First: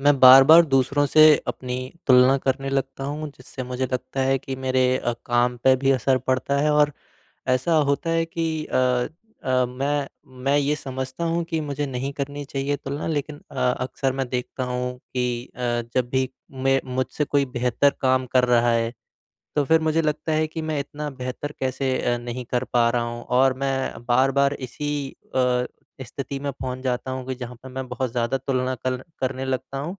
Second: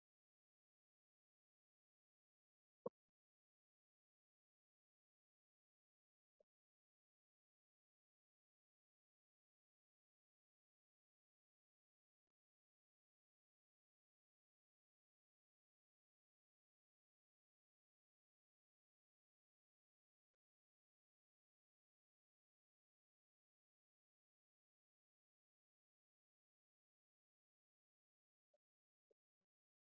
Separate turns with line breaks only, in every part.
मैं बार-बार दूसरों से अपनी तुलना करने लगता हूँ जिससे मुझे लगता है कि मेरे अ, काम पे भी असर पड़ता है और ऐसा होता है कि अ अ, मैं मैं ये समझता हूँ कि मुझे नहीं करनी चाहिए तुलना लेकिन अ, अक्सर मैं देखता हूँ कि अ, जब भी मैं मुझसे कोई बेहतर काम कर रहा है, तो फिर मुझे लगता है कि मैं इतना बेहतर कैसे अ, नहीं कर पा रहा हूँ और मैं बार-बार इसी अ, स्थिति में पहुँच जाता हूँ कि जहाँ पे मैं बहुत ज़्यादा तुलना कर करने लगता हूँ,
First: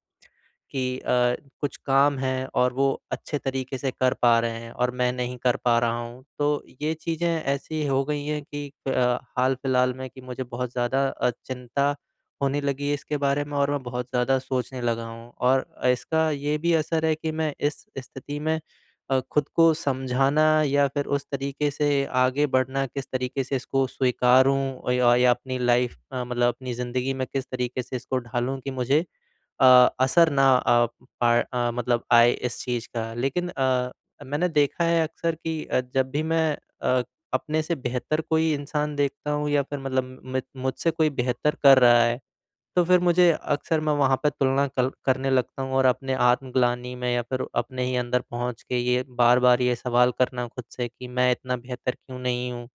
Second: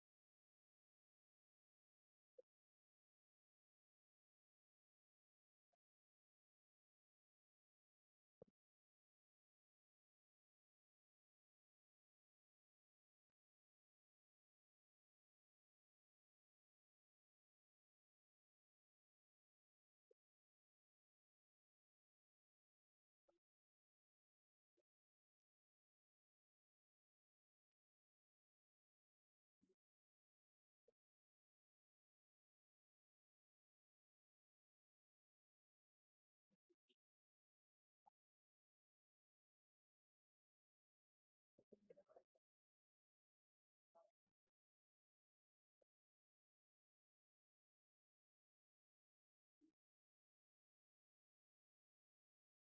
कि अ, कुछ काम है और वो अच्छे तरीक़े से कर पा रहे हैं और मैं नहीं कर पा रहा हूँ। तो ये चीज़ें ऐसी हो गई हैं कि अ, हाल-फिलहाल में कि मुझे बहुत ज़्यादा अ, चिंता होने लगी है इसके बारे में और मैं बहुत ज़्यादा सोचने लगा हूँ और इसका ये भी असर है कि मैं इस स्थिति में अ, खुद को समझाना या फिर उस तरीक़े से आगे बढ़ना किस तरीक़े से इसको स्वीकारूँ य या अपनी लाइफ़ मे मतलब अपनी ज़िंदगी में किस तरीक़े से इसको ढालूँ कि मुझे अ, असर ना प अ, मतलब आए इस चीज़ का लेकिन अ, मैंने देखा है अक्सर कि अ, जब भी मैं अ, अपने से बेहतर कोई इंसान देखता हूँ या फिर मतलब म मुझसे कोई बेहतर कर रहा है, तो फिर मुझे अक्सर मैं वहाँ पे तुलना कर करने लगता हूँ और अपने आत्मगलानी में या फिर अपने ही अंदर पहुँच के ये बार-बार ये सवाल करना खुद से कि मैं इतना बेहतर क्यों नहीं हूँ।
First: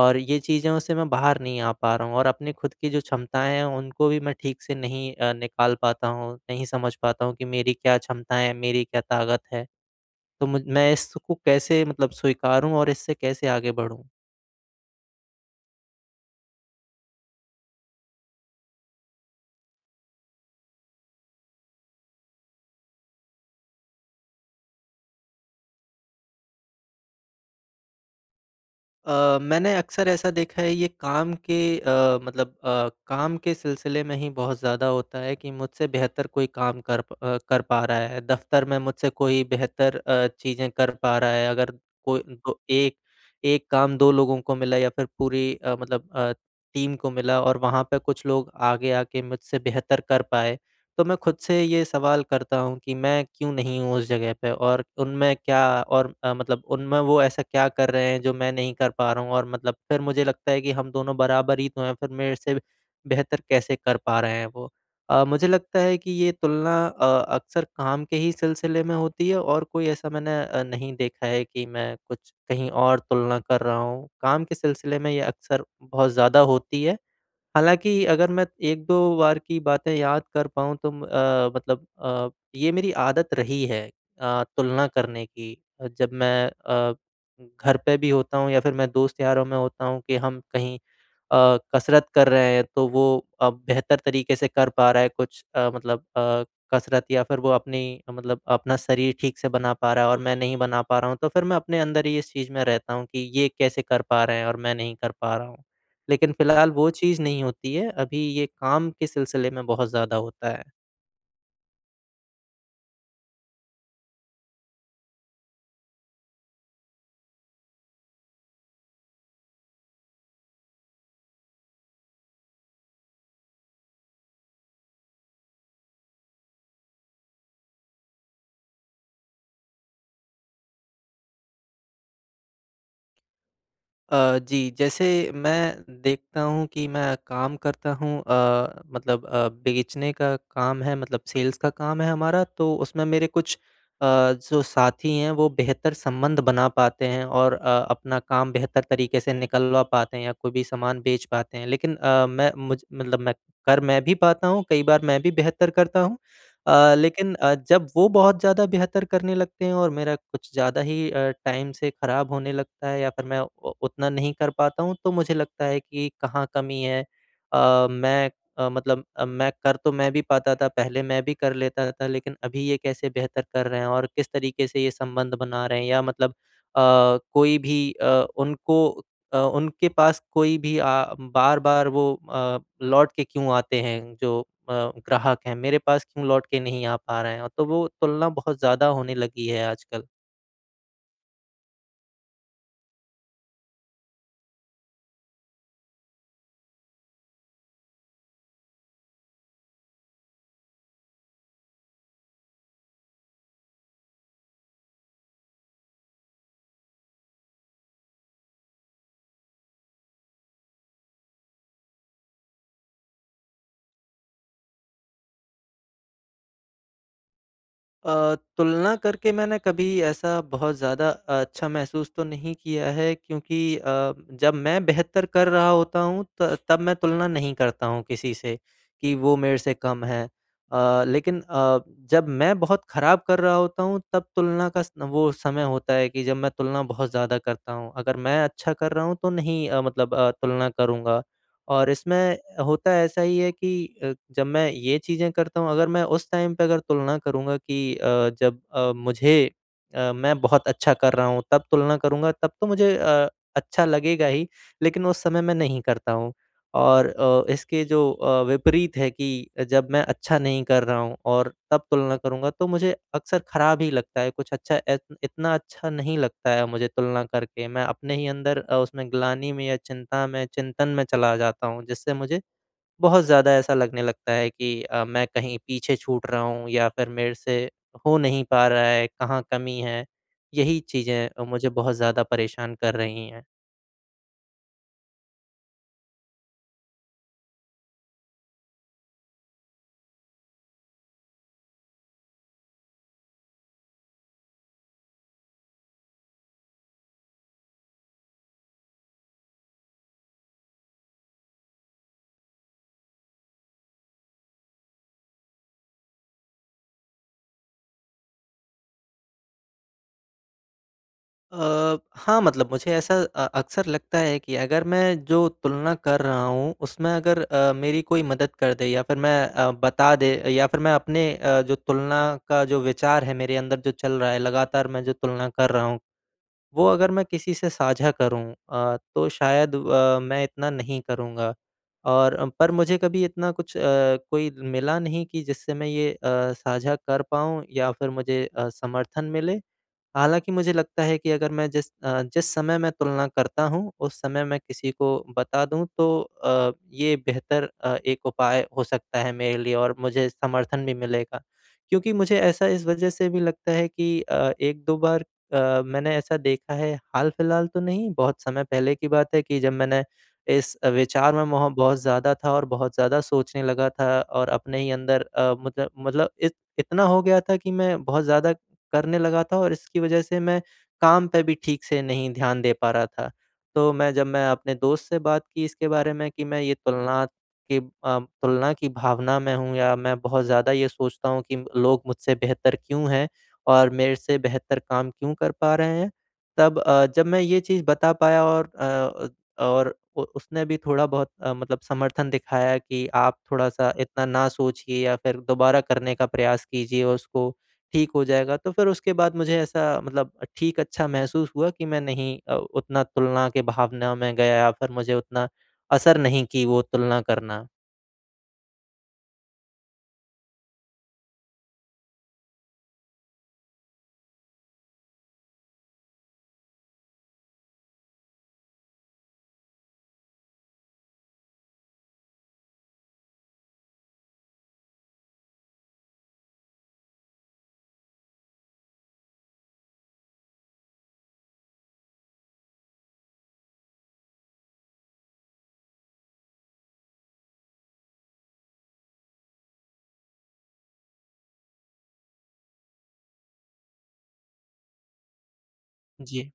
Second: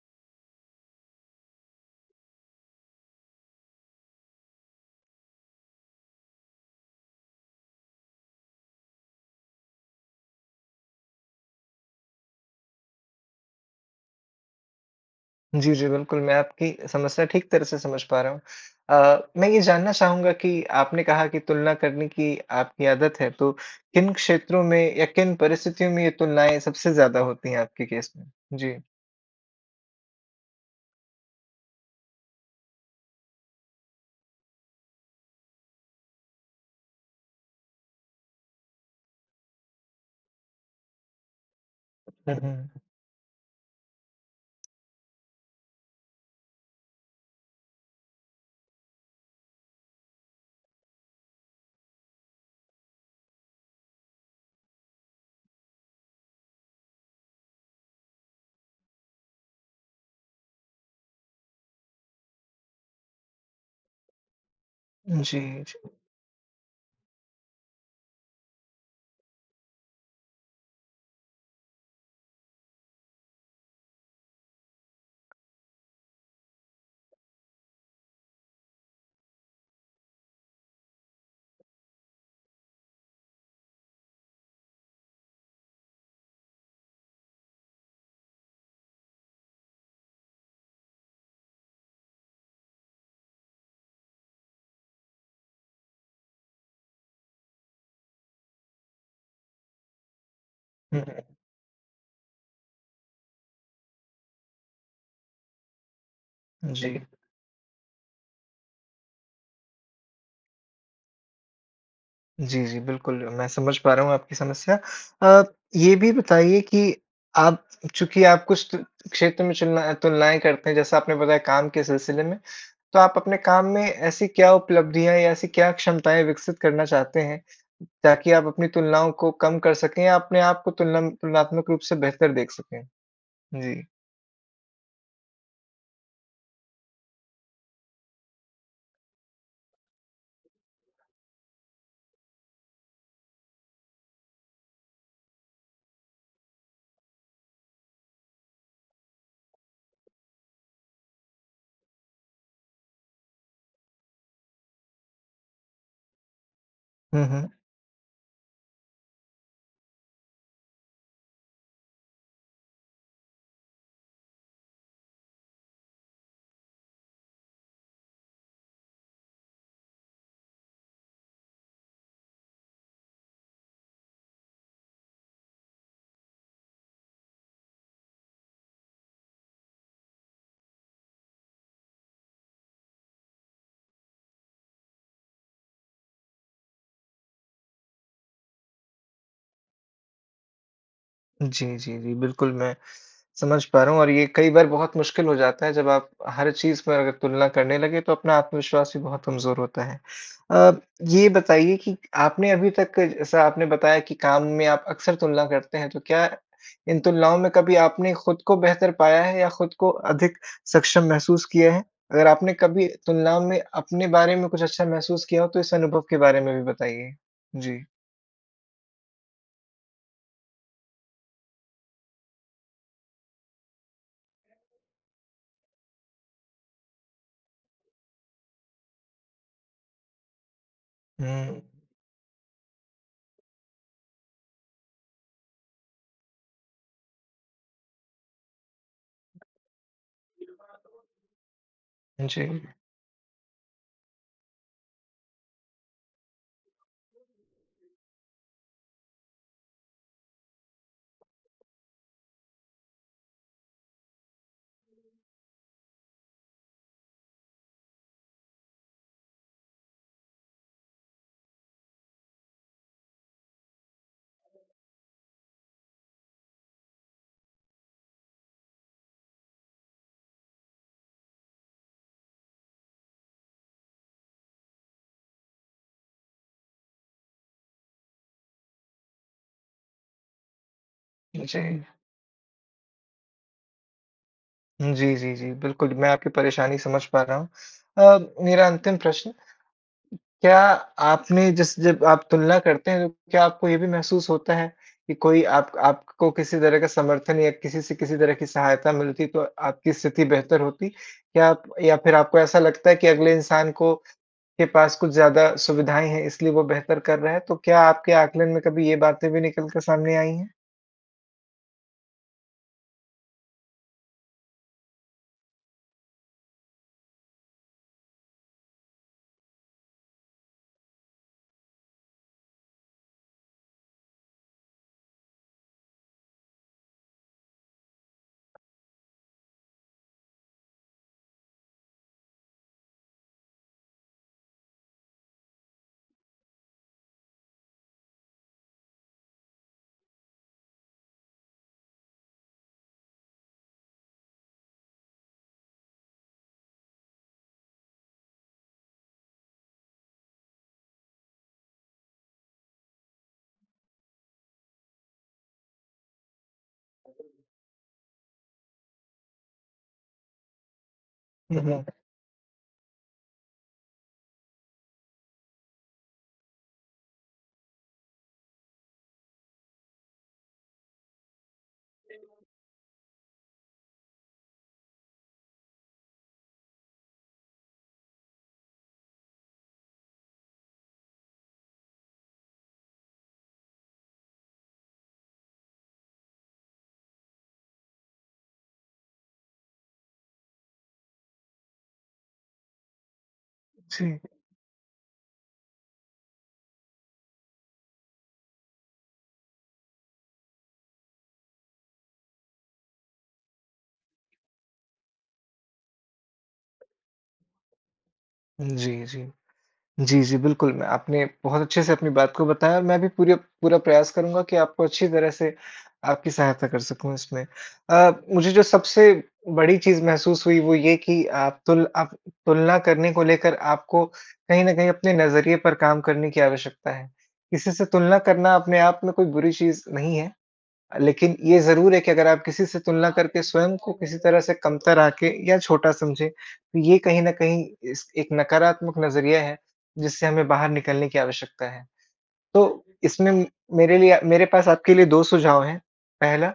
और ये चीज़ों से मैं बाहर नहीं आ पा रहा हूँ और अपनी खुद की जो क्षमताएँ हैं उनको भी मैं ठीक से नहीं अ, निकाल पाता हूँ, नहीं समझ पाता हूँ कि मेरी क्या क्षमताएँ है? मेरी क्या ताक़त है? तो मुझ मैं इसको कैसे मतलब स्वीकारूँ और इससे कैसे आगे बढ़ूँ?
जी, जी, बिल्कुल मैं आपकी समस्या ठीक तरह से समझ पा रहा हूँ। अ, मैं ये जानना चाहूँगा कि आपने कहा कि तुलना करने की आपकी आदत है, तो किन क्षेत्रों में या किन परिस्थितियों में ये तुलनाएँ सबसे ज़्यादा होती है आपके केस में? जी।
अ, मैंने अक्सर ऐसा देखा है ये काम के अ, मतलब अ, काम के सिलसिले में ही बहुत ज़्यादा होता है कि मुझसे बेहतर कोई काम कर प अ, कर पा रहा है, दफ़्तर में मुझसे कोई बेहतर अ, चीज़ें कर पा रहा है। अगर कोई
हुँ,
को
हुँ।
ए एक काम 2 लोगों को मिला या फिर पूरी अ, मतलब अ, टीम को मिला और वहाँ पर कुछ लोग आगे आकर मुझसे बेहतर कर पाएँ। तो मैं खुद से ये सवाल करता हूँ कि मैं क्यों नहीं हूँ उस जगह पे? और उनमें क्या और अ, मतलब उनमें वो ऐसा क्या कर रहे हैं, जो मैं नहीं कर पा रहा हूँ और मतलब फिर मुझे लगता है कि हम दोनों बराबर ही तो हैँ, फिर मेरे से बे बेहतर कैसे कर पा रहे हैं वो। अ,
जी,
मुझे लगता
जी।
है कि ये तुलना अ, अक्सर काम के ही सिलसिले में होती है और कोई ऐसा मैंने अ, नहीं देखा है कि मैं कुछ कहीं और तुलना कर रहा हूँ, काम के सिलसिले में ये अक्सर बहुत ज़्यादा होती है। हालाँकि अगर मैं 1-2 बार की बातें याद कर पाऊँ तो म अ, मतलब अ, ये मेरी आदत रही है अ, तुलना करने की, जब मैं अ, घर पे भी होता हूँ या फिर मैं दोस्त-यारों में होता हूँ कि हम कहीं अ, कसरत कर रहे हैं तो वो अ, बेहतर तरीकें से कर पा रहा है कुछ अ, मतलब अ, कसरत या फिर वो अपनी अ, मतलब अपना शरीर ठीक से बना पा रहा है और मैं नहीं बना पा
हुँ,
रहा हूँ, तो
हुँ।
फिर मैं अपने अंदर ही इस चीज़ में रहता हूँ कि ये कैसे कर पा रहे हैं और मैं नहीं कर पा रहा हूँ? लेकिन फिलहाल वो
जी।
चीज़ नहीं होती है, अभी ये काम के सिलसिले में बहुत ज़्यादा होता है।
जी, जी, बिल्कुल। मैं समझ पा रहा हूँ आपकी समस्या अ, ये भी बताइए कि आप चूँकि आप कुछ क्षेत्र में चुलना तुलनाएँ करते हैं, जैसा आपने बताया काम के सिलसिले में, तो आप अपने काम में ऐसी क्या उपलब्धियाँ या ऐसी क्या क्षमताएँ विकसित करना चाहते हैं, ताकि आप अपनी तुलनाओं को कम कर सकें या अपने आप को तुल तुलनात्मक रूप से बेहतर देख सकें? जी।
अ, जी, जैसे मैं देखता हूँ कि मैं काम करता हूँ अ, मतलब अ, बेचने का काम है, मतलब सेल्स का काम है हमारा, तो उसमें मेरे कुछ अ, जो साथी हैं वो बेहतर संबंध बना पाते हैं और अ, अपना काम बेहतर तरीके से निकलवा पाते हैं या कोई भी सामान बेच पाते हैं। लेकिन अ, मैं मुझ मतलब मैं कर मैं भी पाता हूँ, कई बार मैं भी बेहतर करता हूँ। अ,
हुँ,
लेकिन
हुँ।
अ, जब वो बहुत ज़्यादा बेहतर करने लगते हैं और मेरा कुछ ज़्यादा ही अ, टाइम से ख़राब होने लगता है या फिर मैं उ उतना नहीं कर पाता हूँ तो मुझे लगता है कि कहाँ कमी है। अ, मैं मतलब मैं कर तो मैं भी पाता था, पहले मैं भी कर लेता था लेकिन अभी ये कैसे बेहतर कर रहे हैं और किस तरीके से ये संबंध बना रहे हैं या मतलब अ, कोई भी अ, उनको अ, उनके पास कोई भी आ बार-बार वो अ, लौट के क्यों आते हैं, जो अ, ग्राहक हैं, मेरे पास क्यों लौट के नहीं आ पा रहे हैं, तो वो तुलना बहुत ज़्यादा होने लगी है आजकल।
जी, जी, जी, बिल्कुल मैं समझ पा रहा हूँ और ये कई बार बहुत मुश्किल हो जाता है जब आप हर चीज़ पर अगर तुलना करने लगे, तो अपना आत्मविश्वास भी बहुत कमज़ोर होता है। अ, ये बताइए कि आपने अभी तक जैसा आपने बताया कि काम में आप अक्सर तुलना करते हैं, तो क्या इन तुलनाओं में कभी आपने खुद को बेहतर पाया है या खुद को अधिक सक्षम महसूस किया है? अगर आपने कभी तुलनाओं में अपने बारे में कुछ अच्छा महसूस किया हो, तो इस अनुभव के बारे में भी बताइए? जी।
अ, तुलना करके मैंने कभी ऐसा बहुत ज़्यादा अच्छा महसूस तो नहीं किया है क्योंकि अ, जब मैं बेहतर कर रहा होता हूँ, त तब मैं तुलना नहीं करता हूँ किसी से कि वो मेरे से कम हैं। अ, लेकिन
हुँ।
अ, जब मैं बहुत ख़राब कर रहा होता हूँ, तब तुलना का स वो समय होता है कि जब मैं तुलना बहुत ज़्यादा करता हूँ। अगर मैं अच्छा कर रहा हूँ, तो नहीं अ, मतलब अ, तुलना करूँगा और
हाँ
इसमें
जी।
होता ऐसा ही है कि अ, जब मैं ये चीज़ें करता हूँ अगर मैं उस टाइम पे अगर तुलना करूँगा कि अ, जब अ, मुझे अ, मैं बहुत अच्छा कर रहा हूँ तब तुलना करूँगा, तब तो मुझे अ, अच्छा लगेगा ही, लेकिन उस समय मैं नहीं करता हूँ। और अ, इसके जो अ, विपरीत है कि अ, जब मैं अच्छा नहीं कर रहा हूँ और तब तुलना करूँगा, तो मुझे अक्सर ख़राब ही लगता है, कुछ अच्छा ए इतना अच्छा नहीं लगता है मुझे तुलना करके, मैं अपने ही अंदर अ, उस मैं ग्लानि में या चिंता में चिंतन में चला जाता हूँ। जिससे मुझे बहुत ज़्यादा ऐसा लगने लगता है कि अ, मैं कहीं पीछे छूट रहा हूँ या फिर मेरे से हो नहीं पा रहा है, कहाँ कमी है? यही चीज़ें अ, मुझे
जी।
बहुत ज़्यादा परेशान कर रही हैं।
हुँ, जी, जी, जी, बिल्कुल, मैं आपकी परेशानी समझ पा रहा हूँ। अ, मेरा अंतिम प्रश्न, क्या आपने जिस जब आप तुलना करते हैं तो क्या आपको ये भी महसूस होता है, कि कोई आप आपको किसी तरह का समर्थन या किसी से किसी तरह की सहायता मिलती तो आपकी स्थिति बेहतर होती? क्या आप या फिर आपको ऐसा लगता है कि अगले इंसान को के पास कुछ ज़्यादा सुविधाएँ हैं इसलिए वो बेहतर कर रहे हैं तो क्या आपके आकलन में कभी ये बातें भी निकल कर सामने आई हैं?
अ, हाँ, मतलब मुझे ऐसा अ, अक़्सर लगता है कि अगर मैं जो तुलना कर रहा हूँ उसमें अगर अ, मेरी कोई मदद कर दे या फिर मैं अ, बता दे या फिर मैं अपने अ, जो तुलना का जो विचार है मेरे अंदर जो चल रहा है लगातार मैं जो तुलना कर रहा हूँ, वो अगर मैं किसी से साझा करूँ अ, तो शायद अ, मैं इतना नहीं करूँगा। और पर मुझे कभी इतना कुछ अ, कोई मिला नहीं कि जिससे मैं ये अ, साझा कर पाऊँ या फिर मुझे अ, समर्थन मिले। हालाँकि मुझे लगता है कि अगर मैं जिस अ, जिस समय मैं तुलना करता हूँ उस समय मैं किसी को बता दूँ तो अ, ये बेहतर अ, एक उपाय हो सकता है मेरे लिए और मुझे समर्थन भी मिलेगा। क्योंकि मुझे ऐसा इस वज़ह से भी लगता है कि अ, 1-2 बार अ, मैंने ऐसा देखा है हाल-फ़िलहाल तो नहीं बहुत समय पहले की बात है कि जब मैंने, इस अ, विचार में
हुँ,
वहाँ
हुँ।
बहुत ज़्यादा था और बहुत ज़्यादा सोचने लगा था और अपने ही अंदर अ, मतलब मतलब इत इतना हो गया था कि मैं बहुत ज़्यादा करने लगा था और इसकी वज़ह से मैं काम पर भी ठीक से नहीं ध्यान दे पा रहा था। तो मैं जब मैं अपने दोस्त से बात की इसके बारे में कि मैं ये तुलना की अ, तुलना की भावना में हूँ या मैं बहुत ज़्यादा ये सोचता हूँ कि लोग मुझसे बेहतर क्यों हैं और मेरे से बेहतर काम क्यों कर पा रहे हैं? तब अ, जब मैं ये चीज़ बता पाया और अ अ, और अ, उसने भी थोड़ा बहुत अ, मतलब समर्थन दिखाया कि आप थोड़ा-सा
जी।
इतना ना सोचिए या फिर दोबारा करने का प्रयास कीजिए उसको, ठीक हो जाएगा। तो फिर उसके बाद मुझे ऐसा मतलब ठीक अच्छा महसूस हुआ कि मैं नहीं अ, उतना तुलना की भावना में गया या फिर मुझे उतना असर नहीं की वो तुलना करना।
जी, जी, जी, जी, बिल्कुल, मैं आपने बहुत अच्छे से अपनी बात को बताया मैं भी पूरा पूरा प्रयास करूँगा कि आपको अच्छी तरह से आपकी सहायता कर सकूँ इसमें। अ, मुझे जो सबसे बड़ी चीज़ महसूस हुई वो ये कि आप तुल आप तुलना करने को लेकर आपको कहीं न कहीं अपने नज़रिए पर काम करने की आवश्यकता है। किसी से तुलना करना अपने आप में कोई बुरी चीज़ नहीं है, लेकिन ये ज़रूर है कि अगर आप किसी से तुलना करके स्वयं को किसी तरह से कमतर आँके या छोटा समझें, तो ये कहीं न कहीं इस एक नकारात्मक नज़रिया है, जिससे हमें बाहर निकलने की आवश्यकता है। तो इसमें मेरे लिए मेरे पास आपके लिए 2 सुझाव हैं। पहला,
जी।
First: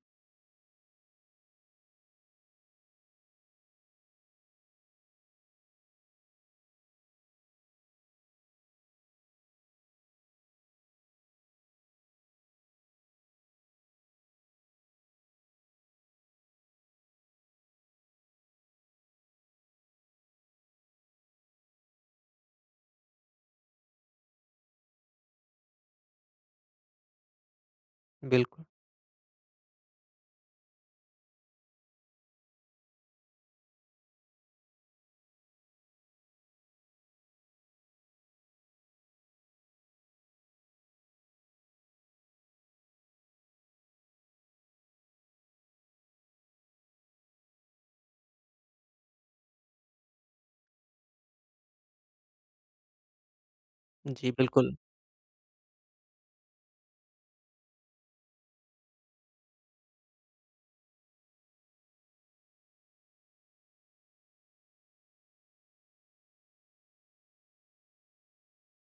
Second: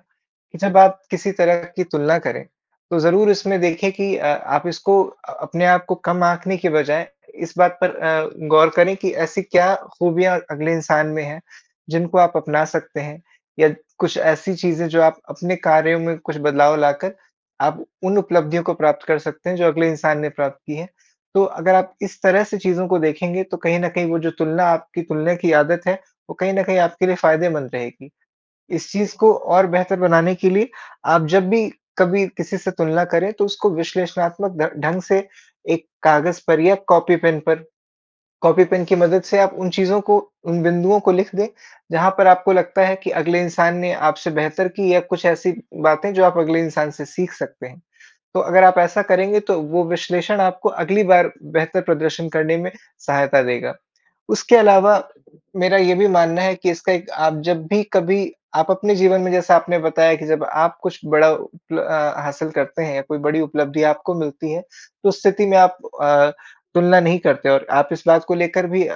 कि जब आप किसी तरह की तुलना करें, तो ज़रूर इसमें देखें कि अ, आप इसको अ अपने आप को कम आकने की बजाय इस बात पर अ, गौर करें कि ऐसी क्या खूबियाँ अगले इंसान में हैं, जिन को आप अपना सकते हैं, या कुछ ऐसी चीज़ें जो आप अपने कार्यों में कुछ बदलाव लाकर आप उन उपलब्धियों को प्राप्त कर सकते हैं जो अगले इंसान ने प्राप्त की है। तो अगर आप इस तरह से चीज़ों को देखेंगे तो कहीं न कहीं वो जो तुलना आपकी तुलना की आदत है वो कहीं न कहीं आपके लिए फ़ायदेमंद रहेगी।
बिल्कुल।
इस चीज़ को और बेहतर बनाने के लिए, आप जब भी कभी किसी से तुलना करें तो उसको विश्लेषणात्मक ढं ढंग से एक कागज पर या कॉपी-पेन पर कॉपी-पेन की मदद से आप उन चीज़ों को, उन बिंदुओं को लिख दें, जहाँ पर आपको लगता है कि अगले इंसान ने आपसे बेहतर की या कुछ ऐसी बातें जो आप अगले इंसान से सीख सकते हैं। तो अगर आप ऐसा करेंगे तो वो विश्लेषण आपको अगली बार बेहतर प्रदर्शन करने में सहायता देगा।
जी,
उसके
बिल्कुल।
अलावा मेरा ये भी मानना है कि इसका एक आप जब भी कभी आप अपने जीवन में जैसा आपने बताया कि जब आप कुछ बड़ा उपल अ, हासिल करते हैं या कोई बड़ी उपलब्धि आपको मिलती है तो उस स्थिति में आप अ, तुलना नहीं करते और आप इस बात को लेकर भी अ,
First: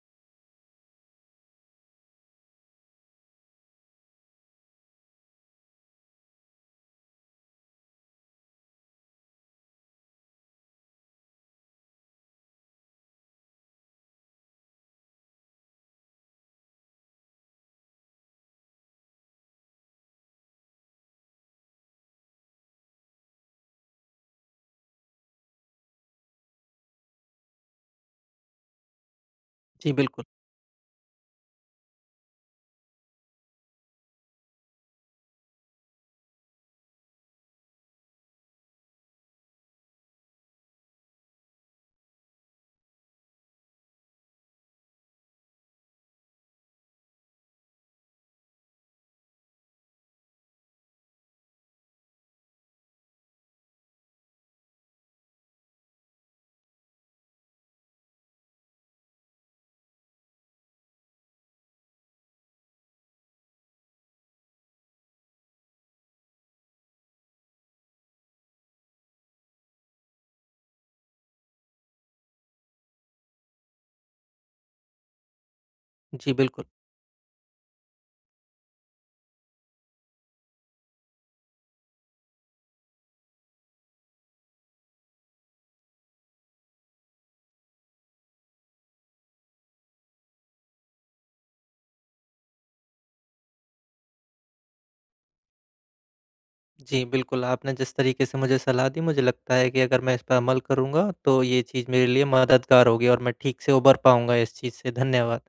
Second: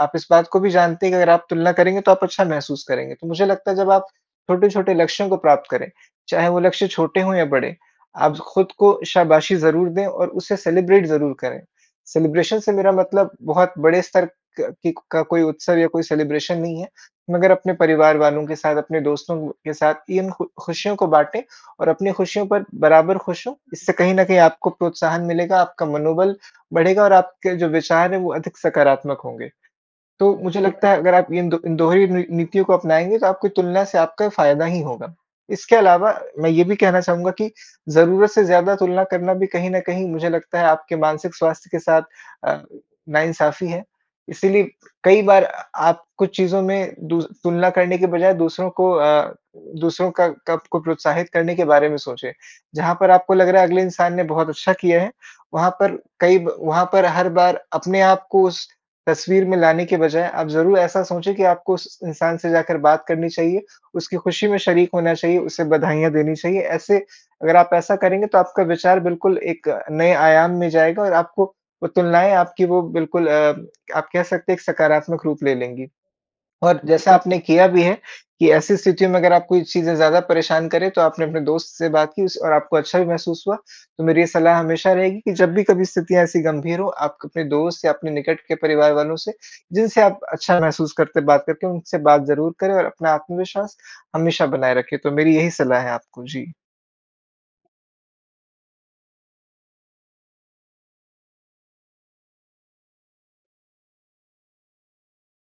आप इस बात को भी जानते हैं कि अगर आप तुलना करेंगे तो आप अच्छा महसूस करेंगे। तो मुझे लगता है जब आप छोटे-छोटे लक्ष्यों को प्राप्त करें, चाहे वो लक्ष्य छोटे हों या बड़े, आप खुद को शाबाशी ज़रूर दें और उसे सेलिब्रेट ज़रूर करें। सेलिब्रेशन से मेरा मतलब बहुत बड़े स्तर का की का कोई उत्सव या कोई सेलिब्रेशन नहीं है, मगर अपने परिवार वालों के साथ, अपने दोस्तों के साथ इन खु खुशियों को बाँटे और अपनी खुशियों पर बराबर खुश हों, इससे कहीं न कहीं आपको प्रोत्साहन मिलेगा, आपका मनोबल बढ़ेगा और आपके जो विचार हैं वो अधिक सकारात्मक होंगे।
जी, बिल्कुल।
तो मुझे लगता है अगर आप इन 2 इन दोनों ही नी नीतियों को अपनाएँगे तो आपकी तुलना से आपका फ़ायदा ही होगा। इसके अलावा, मैं ये भी कहना चाहूँगा कि ज़रूरत से ज़्यादा तुलना करना भी कहीं न कहीं मुझे लगता है आपके मानसिक स्वास्थ्य के साथ अ, नाइंसाफी है। इसीलिए कई बार अ आप कुछ चीज़ों में दू तुलना करने की बजाय दूसरों को अ, दूसरों का को आपको प्रोत्साहित करने के के बारे में सोचें। जहाँ पर आपको लग रहा है अगले इंसान ने बहुत अच्छा किया है, वहाँ पर कई वहाँ पर हर बार अपने आप को उस तस्वीर में लाने के बजाए आप ज़रूर ऐसा सोचें कि आपको उस इंसान से जाकर बात करनी चाहिए, उसकी खुशी में शरीक होना चाहिए, उसे बधाइयाँ देनी चाहिए। ऐसे अगर आप ऐसा करेंगे तो आपका विचार बिल्कुल एक नए आयाम में जाएगा और आपको वो तुलनाएँ आपकी वो बिल्कुल अ, आप कह सकते हैं एक सकारात्मक रूप ले लेंगी।
जी, बिल्कुल।
और जैसा आपने किया भी है, कि ऐसी स्थितियों में अगर आप कोई चीज़ें ज़्यादा परेशान करें तो आपने अपने दोस्त से बात की उस और आपको अच्छा भी महसूस हुआ, तो मेरी ये सलाह हमेशा रहेगी कि जब भी कभी स्थितियाँ ऐसी गंभीर हों आप क अपने दोस्त या अपने निकट के परिवार वालों से, जिनसे आप अच्छा महसूस करते हैं बात करके उनसे बात ज़रूर करें और अपना आत्मविश्वास, हमेशा बनाए रखें, तो मेरी यही सलाह है आपको। जी।
जी, बिल्कुल, आपने जिस तरीके से मुझे सलाह दी मुझे लगता है कि अगर मैं इस पर अमल करूँगा तो ये चीज़ मेरे लिए मददगार होगी और मैं ठीक से उभर पाऊँगा इस चीज़ से, धन्यवाद।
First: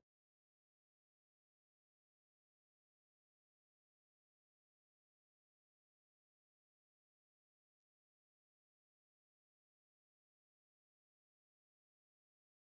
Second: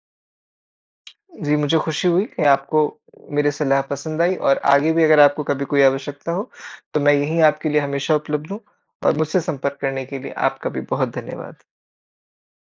जी, मुझे खुशी हुई कि आपको मेरी सलाह पसंद आई और आगे भी अगर आपको कभी कोई आवश्यकता हो, तो मैं यही आपके लिए हमेशा उपलब्ध हूँ और मुझसे संपर्क करने के लिए आपका भी बहुत धन्यवाद।